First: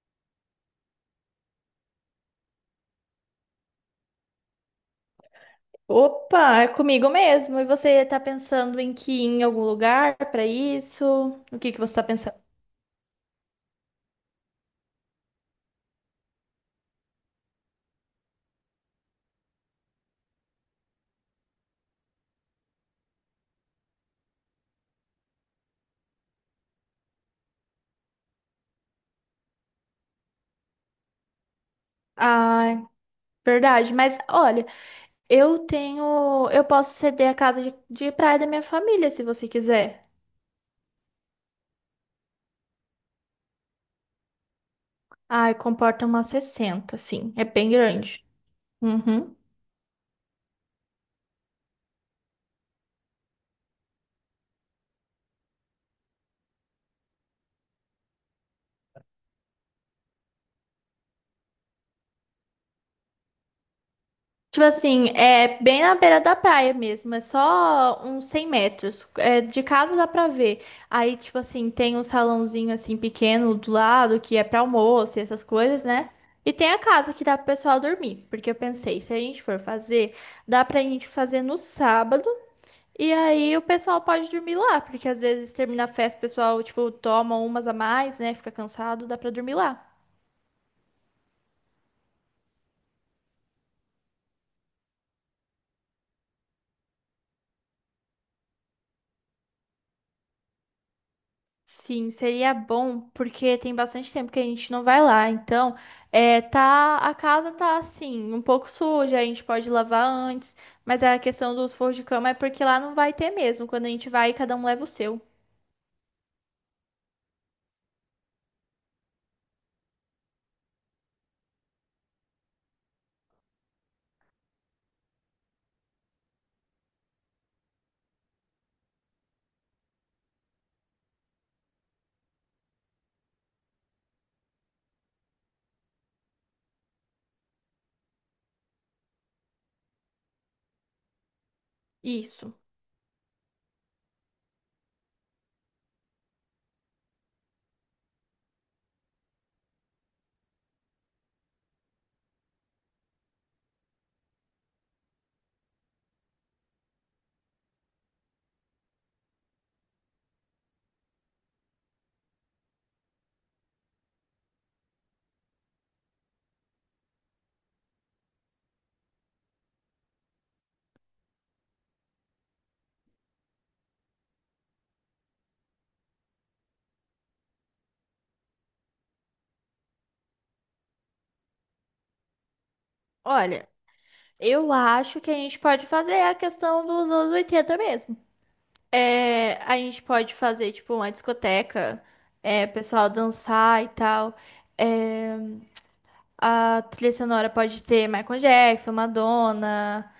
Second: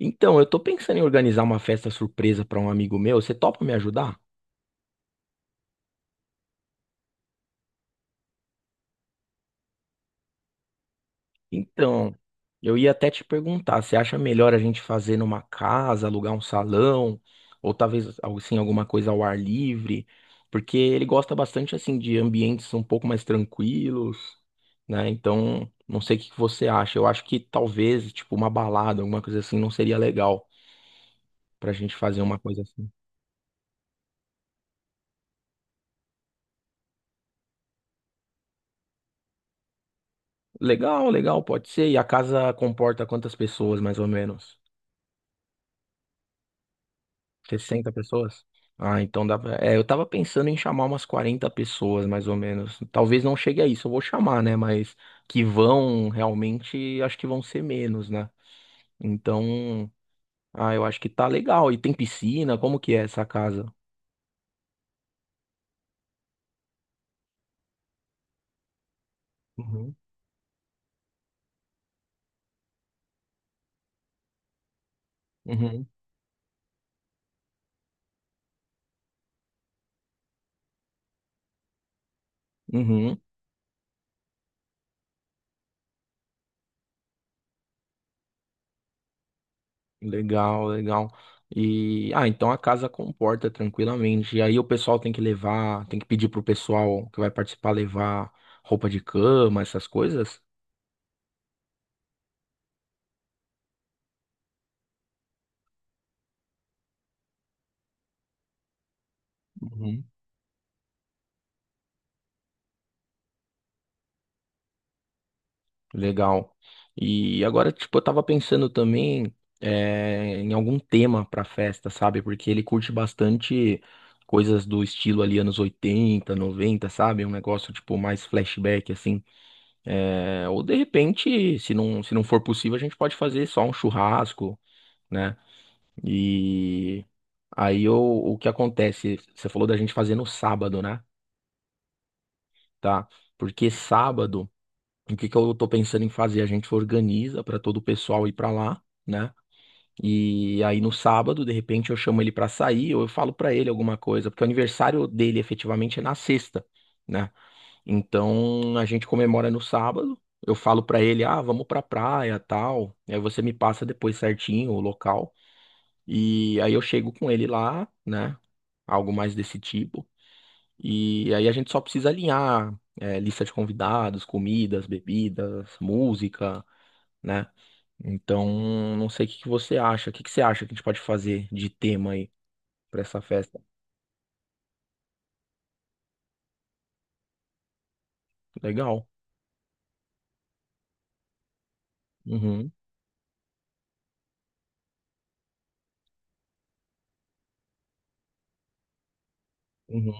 Então, eu tô pensando em organizar uma festa surpresa para um amigo meu. Você topa me ajudar? Opa, é comigo mesmo. E você tá pensando em que ir em algum lugar pra isso? O que que você tá Então, pensando? eu ia até te perguntar, você acha melhor a gente fazer numa casa, alugar um salão, ou talvez algo assim, alguma coisa ao ar livre? Porque ele gosta bastante assim de ambientes um pouco mais tranquilos, né? Então, não sei o que que você acha. Eu acho que talvez, tipo, uma balada, alguma coisa assim, não seria legal pra gente fazer uma coisa Ah, assim. verdade. Mas olha, eu posso ceder a casa de praia da minha família, se você quiser. Legal, legal, pode ser. E a casa comporta quantas pessoas, mais ou menos? Ai, comporta umas 60, assim. É bem 60 grande. pessoas? Ah, então Uhum. dá pra... É, eu tava pensando em chamar umas 40 pessoas, mais ou menos. Talvez não chegue a isso, eu vou chamar, né? Mas que vão realmente, acho que vão ser menos, né? Então, ah, eu acho que tá legal. E tem piscina, como que é essa casa? Tipo assim, é bem na beira da praia mesmo, é só uns 100 metros. É, de Uhum, casa dá pra ver. Aí, tipo assim, tem um salãozinho assim pequeno do lado que é pra almoço e essas coisas, uhum, né? E tem a casa que dá pro pessoal dormir. Porque eu pensei, se a gente for fazer, dá pra gente fazer no sábado. E uhum. aí o pessoal pode dormir lá, porque às vezes termina a festa, o pessoal, tipo, toma umas a mais, né? Fica cansado, dá pra dormir lá. Legal, legal. E, ah, então a casa comporta tranquilamente. E aí o pessoal tem que levar, tem que pedir pro pessoal que vai participar levar roupa de cama, essas coisas? Sim, seria bom, porque tem bastante tempo que a gente não vai lá. Então, tá, a casa tá assim, um pouco suja, a gente pode lavar antes, mas a questão dos forros de cama é porque lá não vai ter mesmo. Quando a gente vai, cada um leva o seu. Legal. E agora, tipo, eu tava pensando também em algum tema pra festa, sabe? Porque ele curte bastante coisas do estilo ali, anos 80, 90, sabe? Um negócio, tipo, mais flashback, assim. Ou de repente, se não for possível, a gente pode fazer só um churrasco, né? E aí o que acontece? Você falou da gente fazer no sábado, né? Isso. Tá? Porque sábado. O que que eu tô pensando em fazer? A gente organiza para todo o pessoal ir para lá, né? E aí no sábado, de repente, eu chamo ele para sair ou eu falo para ele alguma coisa, porque o aniversário dele efetivamente é na sexta, né? Então a gente comemora no sábado. Eu falo para ele, ah, vamos pra praia, tal. Aí você me passa depois certinho o local. E aí eu chego com ele lá, né? Algo mais desse tipo. E aí a gente só precisa alinhar, é, lista de convidados, comidas, bebidas, música, né? Então, não sei o que que você acha. O que que você acha que a gente pode fazer de tema aí pra essa festa? Olha, eu acho que a gente pode fazer a questão dos anos 80 mesmo. Legal. A gente pode fazer, tipo, uma discoteca, Uhum, pessoal dançar e tal. A trilha sonora pode ter Michael Jackson, Madonna, uhum,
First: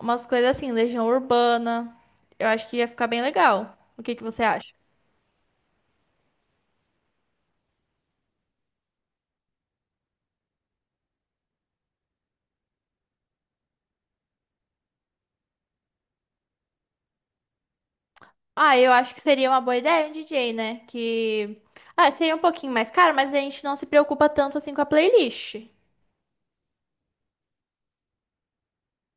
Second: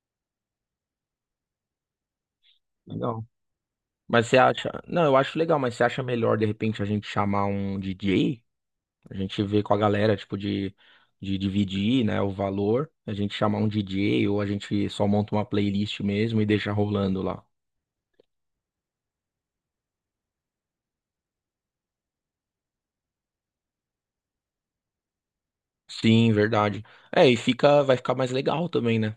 umas coisas assim, Legião Urbana. Eu acho que ia ficar bem legal. legal. O que que Mas você você acha. acha? Não, eu acho legal, mas você acha melhor de repente a gente chamar um DJ? A gente vê com a galera, tipo, de dividir, né, o valor. A gente chamar um DJ ou a gente só monta uma playlist mesmo e deixa rolando lá. Ah, eu acho que seria uma boa ideia um DJ, né? Que. Ah, seria um pouquinho mais caro, mas a gente não se preocupa tanto assim com a playlist. Sim, verdade. É, e fica, vai ficar mais legal também, né?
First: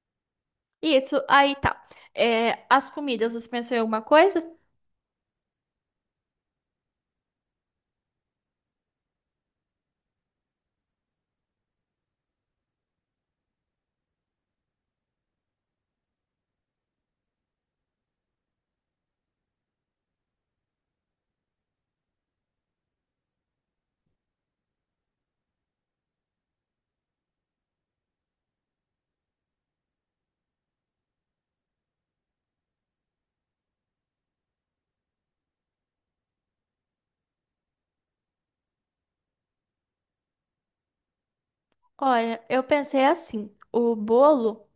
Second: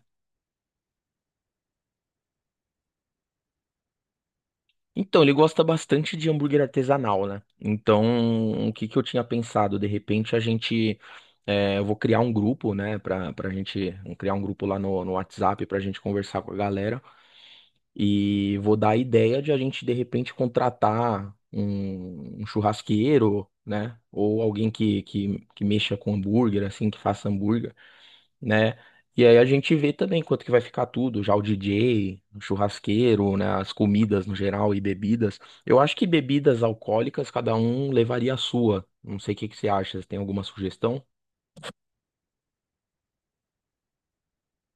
Isso, aí tá. É, as comidas, você pensou em alguma coisa? Então, ele gosta bastante de hambúrguer artesanal, né? Então, o que que eu tinha pensado? De repente, a gente. É, eu vou criar um grupo, né? Pra gente. Criar um grupo lá no WhatsApp pra gente conversar com a galera. E vou dar a ideia de a gente, de repente, contratar um churrasqueiro, né? Ou alguém que mexa com hambúrguer, assim, que faça hambúrguer, né? E aí a gente vê também quanto que vai ficar tudo, já o DJ, o churrasqueiro, né, as comidas no geral e bebidas. Eu acho que bebidas alcoólicas cada um levaria a sua. Não sei o que que você acha, você tem alguma sugestão? Olha, eu pensei assim: o bolo.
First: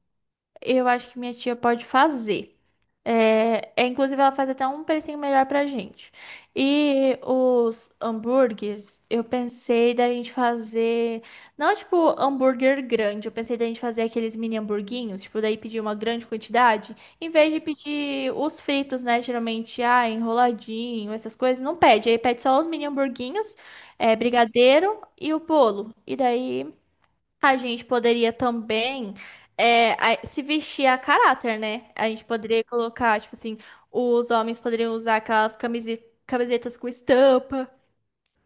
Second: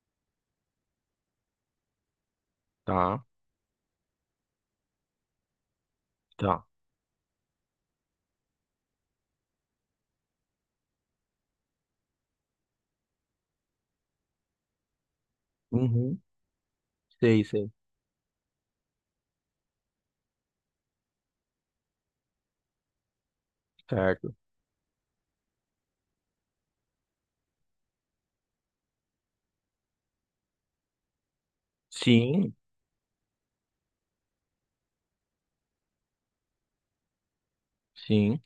Eu acho que minha tia pode fazer. Tá, Inclusive, ela faz até um precinho melhor pra gente. tá. E os hambúrgueres, eu pensei da gente fazer. Não tipo hambúrguer grande, eu pensei da gente fazer aqueles mini hamburguinhos, tipo, daí pedir uma Uhum. grande quantidade. Em Sei, vez de sei. pedir os fritos, né? Geralmente, ah, enroladinho, essas coisas, não pede. Aí pede só os mini hamburguinhos, Certo. brigadeiro e o bolo. E daí. A gente poderia também se vestir a caráter, né? A gente Sim, poderia colocar, tipo assim, os homens poderiam usar aquelas camisetas com estampa. sim.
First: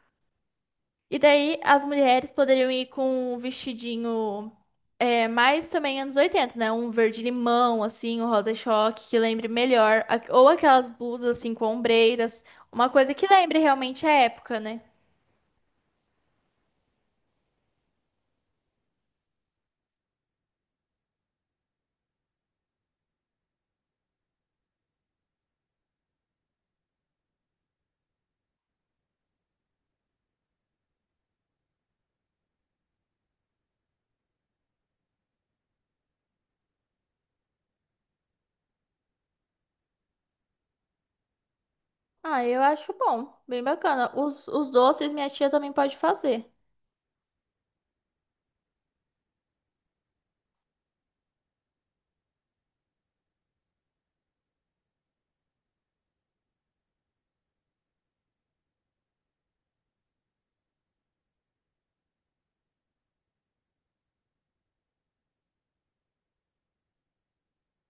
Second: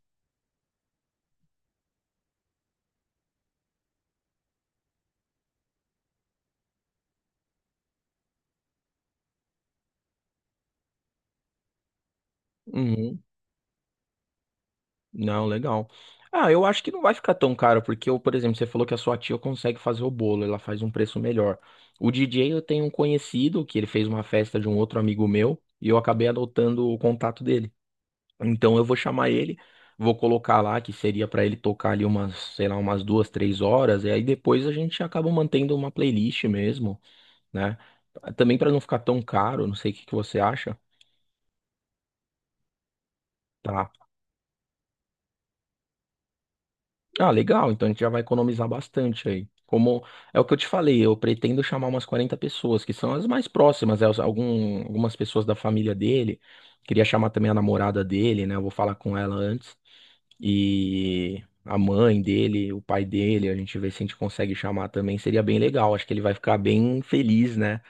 E daí as mulheres poderiam ir com um vestidinho, mais também anos 80, né? Um verde limão, assim, um rosa choque, que lembre melhor. Ou aquelas blusas, assim, com ombreiras. Uma coisa Uhum. que lembre realmente a época, né? Não, legal. Ah, eu acho que não vai ficar tão caro, porque eu, por exemplo, você falou que a sua tia consegue fazer o bolo, ela faz um preço melhor. O DJ eu tenho um conhecido que ele fez uma festa de um outro amigo meu e eu acabei adotando o contato dele. Então eu vou chamar ele, vou colocar lá que seria pra ele tocar ali umas, sei lá, umas 2, 3 horas, e aí depois a gente acaba mantendo uma playlist mesmo, né? Também pra não ficar tão caro, não sei o que que você acha. Ah, eu acho bom, bem Tá? bacana. Os doces minha tia também pode fazer. Ah, legal. Então a gente já vai economizar bastante aí. Como é o que eu te falei, eu pretendo chamar umas 40 pessoas, que são as mais próximas, né? Algumas pessoas da família dele. Queria chamar também a namorada dele, né? Eu vou falar com ela antes. E a mãe dele, o pai dele, a gente vê se a gente consegue chamar também. Seria bem legal. Acho que ele vai ficar bem feliz, né?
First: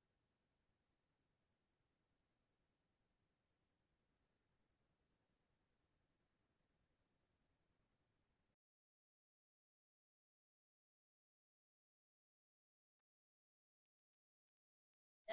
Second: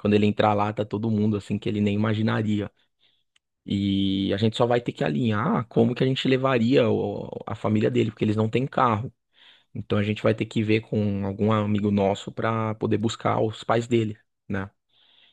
Quando ele entrar lá, tá todo mundo assim que ele nem imaginaria. E a gente só vai ter que alinhar como que a gente levaria a família dele, porque eles não têm carro. Então a gente vai ter que ver com algum amigo nosso pra poder buscar os pais dele, né?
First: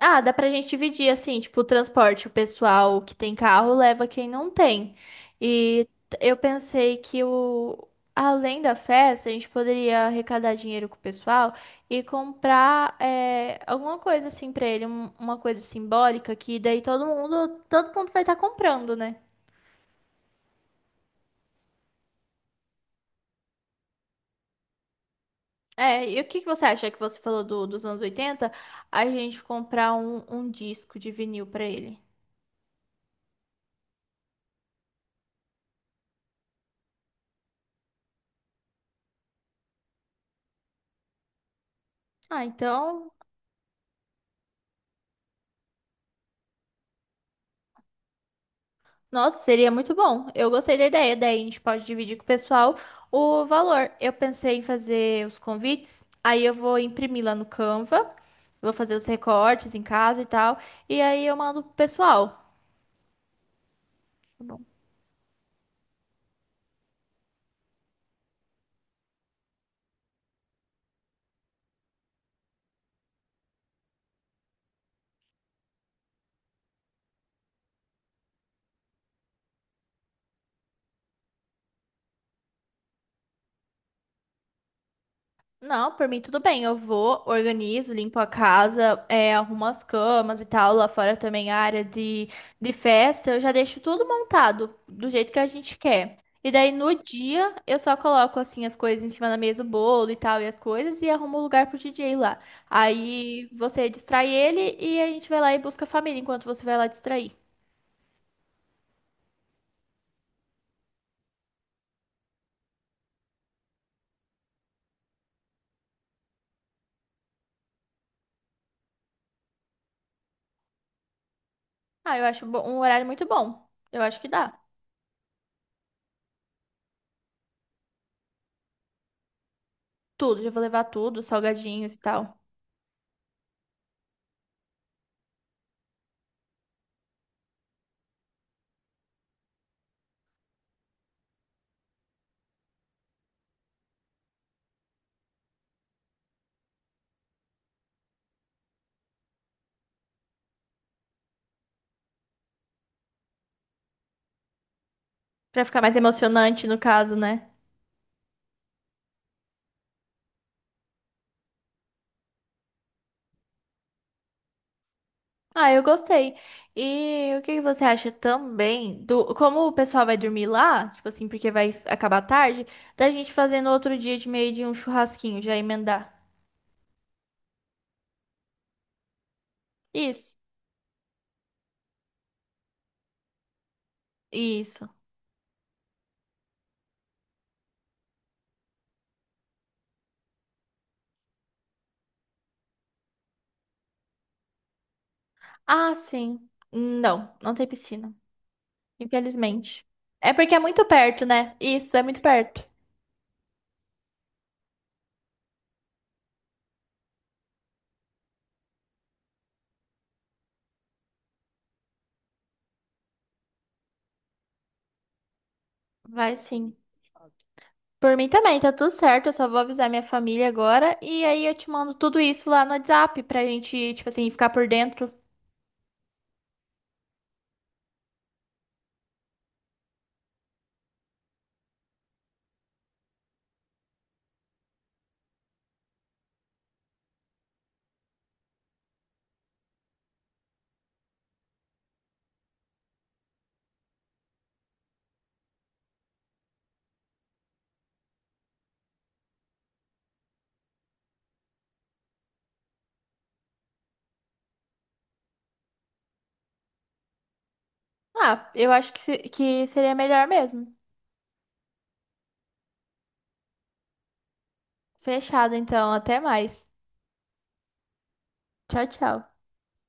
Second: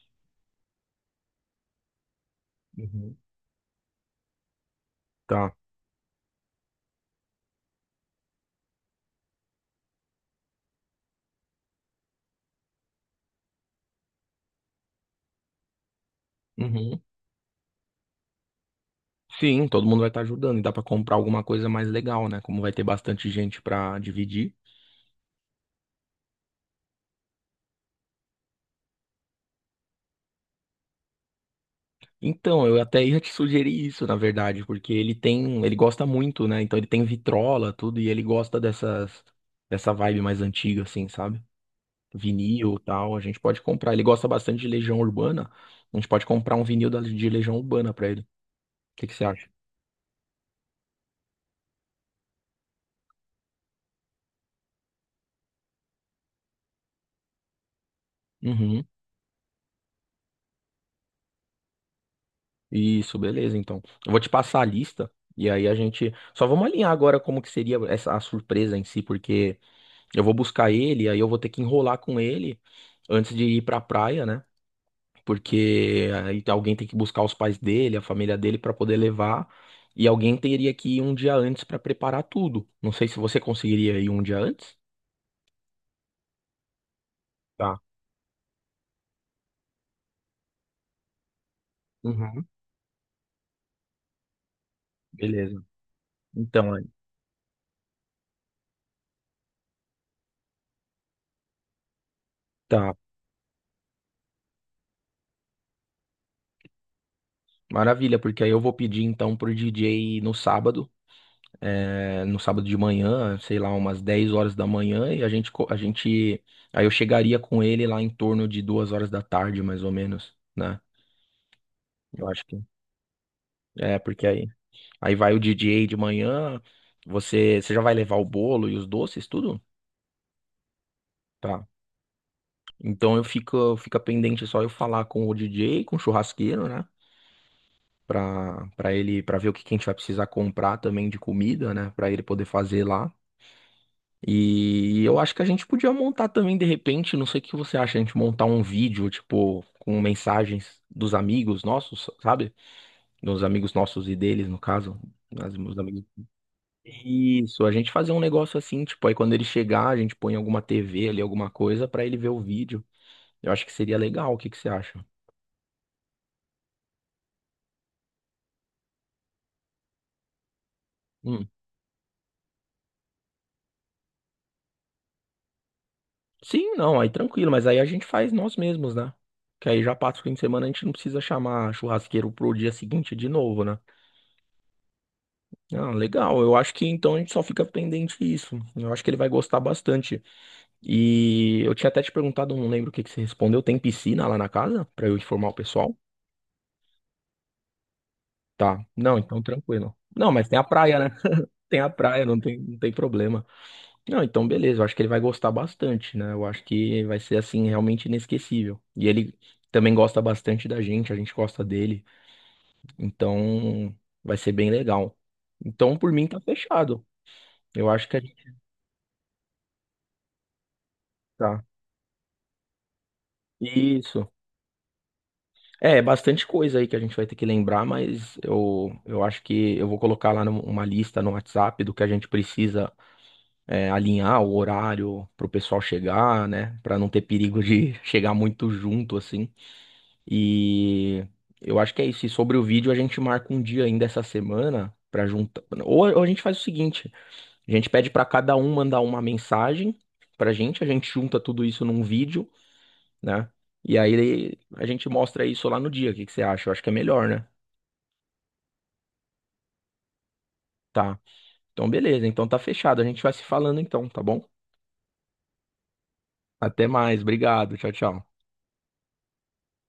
Ah, dá pra gente dividir assim, tipo, o transporte, o pessoal que Uhum. tem carro leva quem não tem. Tá. E eu pensei que o além da festa, a gente poderia arrecadar dinheiro com o pessoal e comprar alguma coisa assim pra ele, uma coisa simbólica que daí Uhum. Todo mundo vai estar comprando, né? Sim, todo mundo vai estar ajudando e dá pra comprar alguma coisa mais legal, né? Como vai ter bastante gente pra dividir. É, e o que que você acha que você falou dos anos 80, a gente comprar um disco de vinil pra ele. Então, eu até ia te sugerir isso, na verdade, porque ele tem, ele gosta muito, né? Então ele tem vitrola, tudo e ele gosta dessa vibe mais antiga assim, sabe? Ah, Vinil, e então. tal, a gente pode comprar. Ele gosta bastante de Legião Urbana. A gente pode comprar um vinil de Legião Urbana pra ele. O que que você Nossa, acha? seria muito bom. Eu gostei da ideia. Daí a gente pode dividir com o pessoal o valor. Eu pensei em fazer os convites, aí eu vou imprimir lá no Canva, vou Uhum. fazer os recortes em casa e tal, e aí eu mando pro pessoal. Isso, beleza, então. Eu vou te passar a lista e aí a gente só vamos alinhar agora como que seria essa a surpresa em si, porque eu vou buscar ele, aí eu vou ter que enrolar com ele antes de ir pra praia, né? Porque aí alguém tem que buscar os pais dele, a família dele pra poder levar, e alguém teria que ir um dia antes pra preparar tudo. Não sei se você conseguiria ir um dia antes. Não, por mim tudo bem. Eu vou, Tá. organizo, limpo a casa, arrumo as camas e tal. Lá fora também a área Uhum. de festa. Eu já deixo tudo montado do jeito que a Beleza. gente quer. E daí Então, no dia eu só coloco assim as coisas em cima da mesa, o bolo e tal, e as coisas, e arrumo o lugar pro DJ lá. tá. Aí você distrai ele e a gente vai lá e busca a família enquanto você vai lá distrair. Maravilha, porque aí eu vou pedir então pro DJ no sábado de manhã, sei lá, umas 10 horas da manhã, e a gente, aí eu chegaria com ele lá em torno de 2 horas da tarde, mais ou menos, né? Ah, eu Eu acho acho que um horário muito bom. é, Eu acho porque que aí, dá. aí vai o DJ de manhã, você já vai levar o bolo e os doces, tudo? Tudo, já vou levar tudo, Tá. salgadinhos e tal. Então eu fica pendente só eu falar com o DJ, com o churrasqueiro, né? Pra ele, pra ver o que que a gente vai precisar comprar também de comida, né? Pra ele poder fazer lá. E eu acho que a gente podia montar também, de repente, não sei o que você acha, a gente montar um vídeo, tipo, com mensagens dos amigos nossos, sabe? Dos amigos nossos e deles, no caso. Dos Pra meus ficar mais amigos. emocionante no caso, né? Isso, a gente fazer um negócio assim, tipo, aí quando ele chegar, a gente põe alguma TV ali, alguma coisa, pra ele ver o vídeo. Eu acho que seria legal, o que que você acha? Ah, eu gostei. E o que que você acha também do como o pessoal vai dormir lá, tipo assim, Hum. porque vai acabar tarde, da gente fazer no outro dia de meio de um churrasquinho, já emendar. Sim, não, aí tranquilo, mas aí a gente faz nós mesmos, né? Que aí já passa o fim Isso. de semana, a gente não precisa chamar churrasqueiro pro dia seguinte de novo, né? Isso. Ah, legal. Eu acho que então a gente só fica pendente isso. Eu acho que ele vai gostar bastante. E eu tinha até te perguntado, não lembro o que que você respondeu. Tem piscina lá na casa pra eu informar o Ah, pessoal? sim. Não, não tem piscina, Tá. Não, então infelizmente. tranquilo. Não, É mas porque tem é a muito praia, né? perto, né? Tem a Isso, é muito praia, não tem, perto. não tem problema. Não, então beleza. Eu acho que ele vai gostar bastante, né? Eu acho que vai ser assim realmente inesquecível. E ele também gosta bastante da gente, a gente gosta dele. Então vai ser bem legal. Então por mim Vai tá sim. fechado. Eu acho que Por a mim gente também, tá tudo certo. Eu só vou avisar minha família agora e aí eu tá. te mando tudo isso lá no WhatsApp pra gente, tipo Isso. assim, ficar por dentro. É bastante coisa aí que a gente vai ter que lembrar, mas eu acho que eu vou colocar lá uma lista no WhatsApp do que a gente precisa, alinhar o horário pro pessoal chegar, né? Pra não ter perigo de chegar muito junto, assim. E eu acho que é isso. E sobre o vídeo, a gente marca um dia ainda essa semana pra juntar. Ou a gente faz o seguinte: a gente pede pra cada um mandar uma mensagem pra gente, a gente junta tudo isso num vídeo, né? E aí a gente mostra isso lá no dia. O que que você acha? Eu acho que é melhor, né? Ah, eu acho que, que seria melhor mesmo. Tá. Então, beleza. Então tá fechado. A gente vai se falando então, tá bom? Fechado, então. Até mais. Até mais. Obrigado. Tchau, tchau. Tchau, tchau.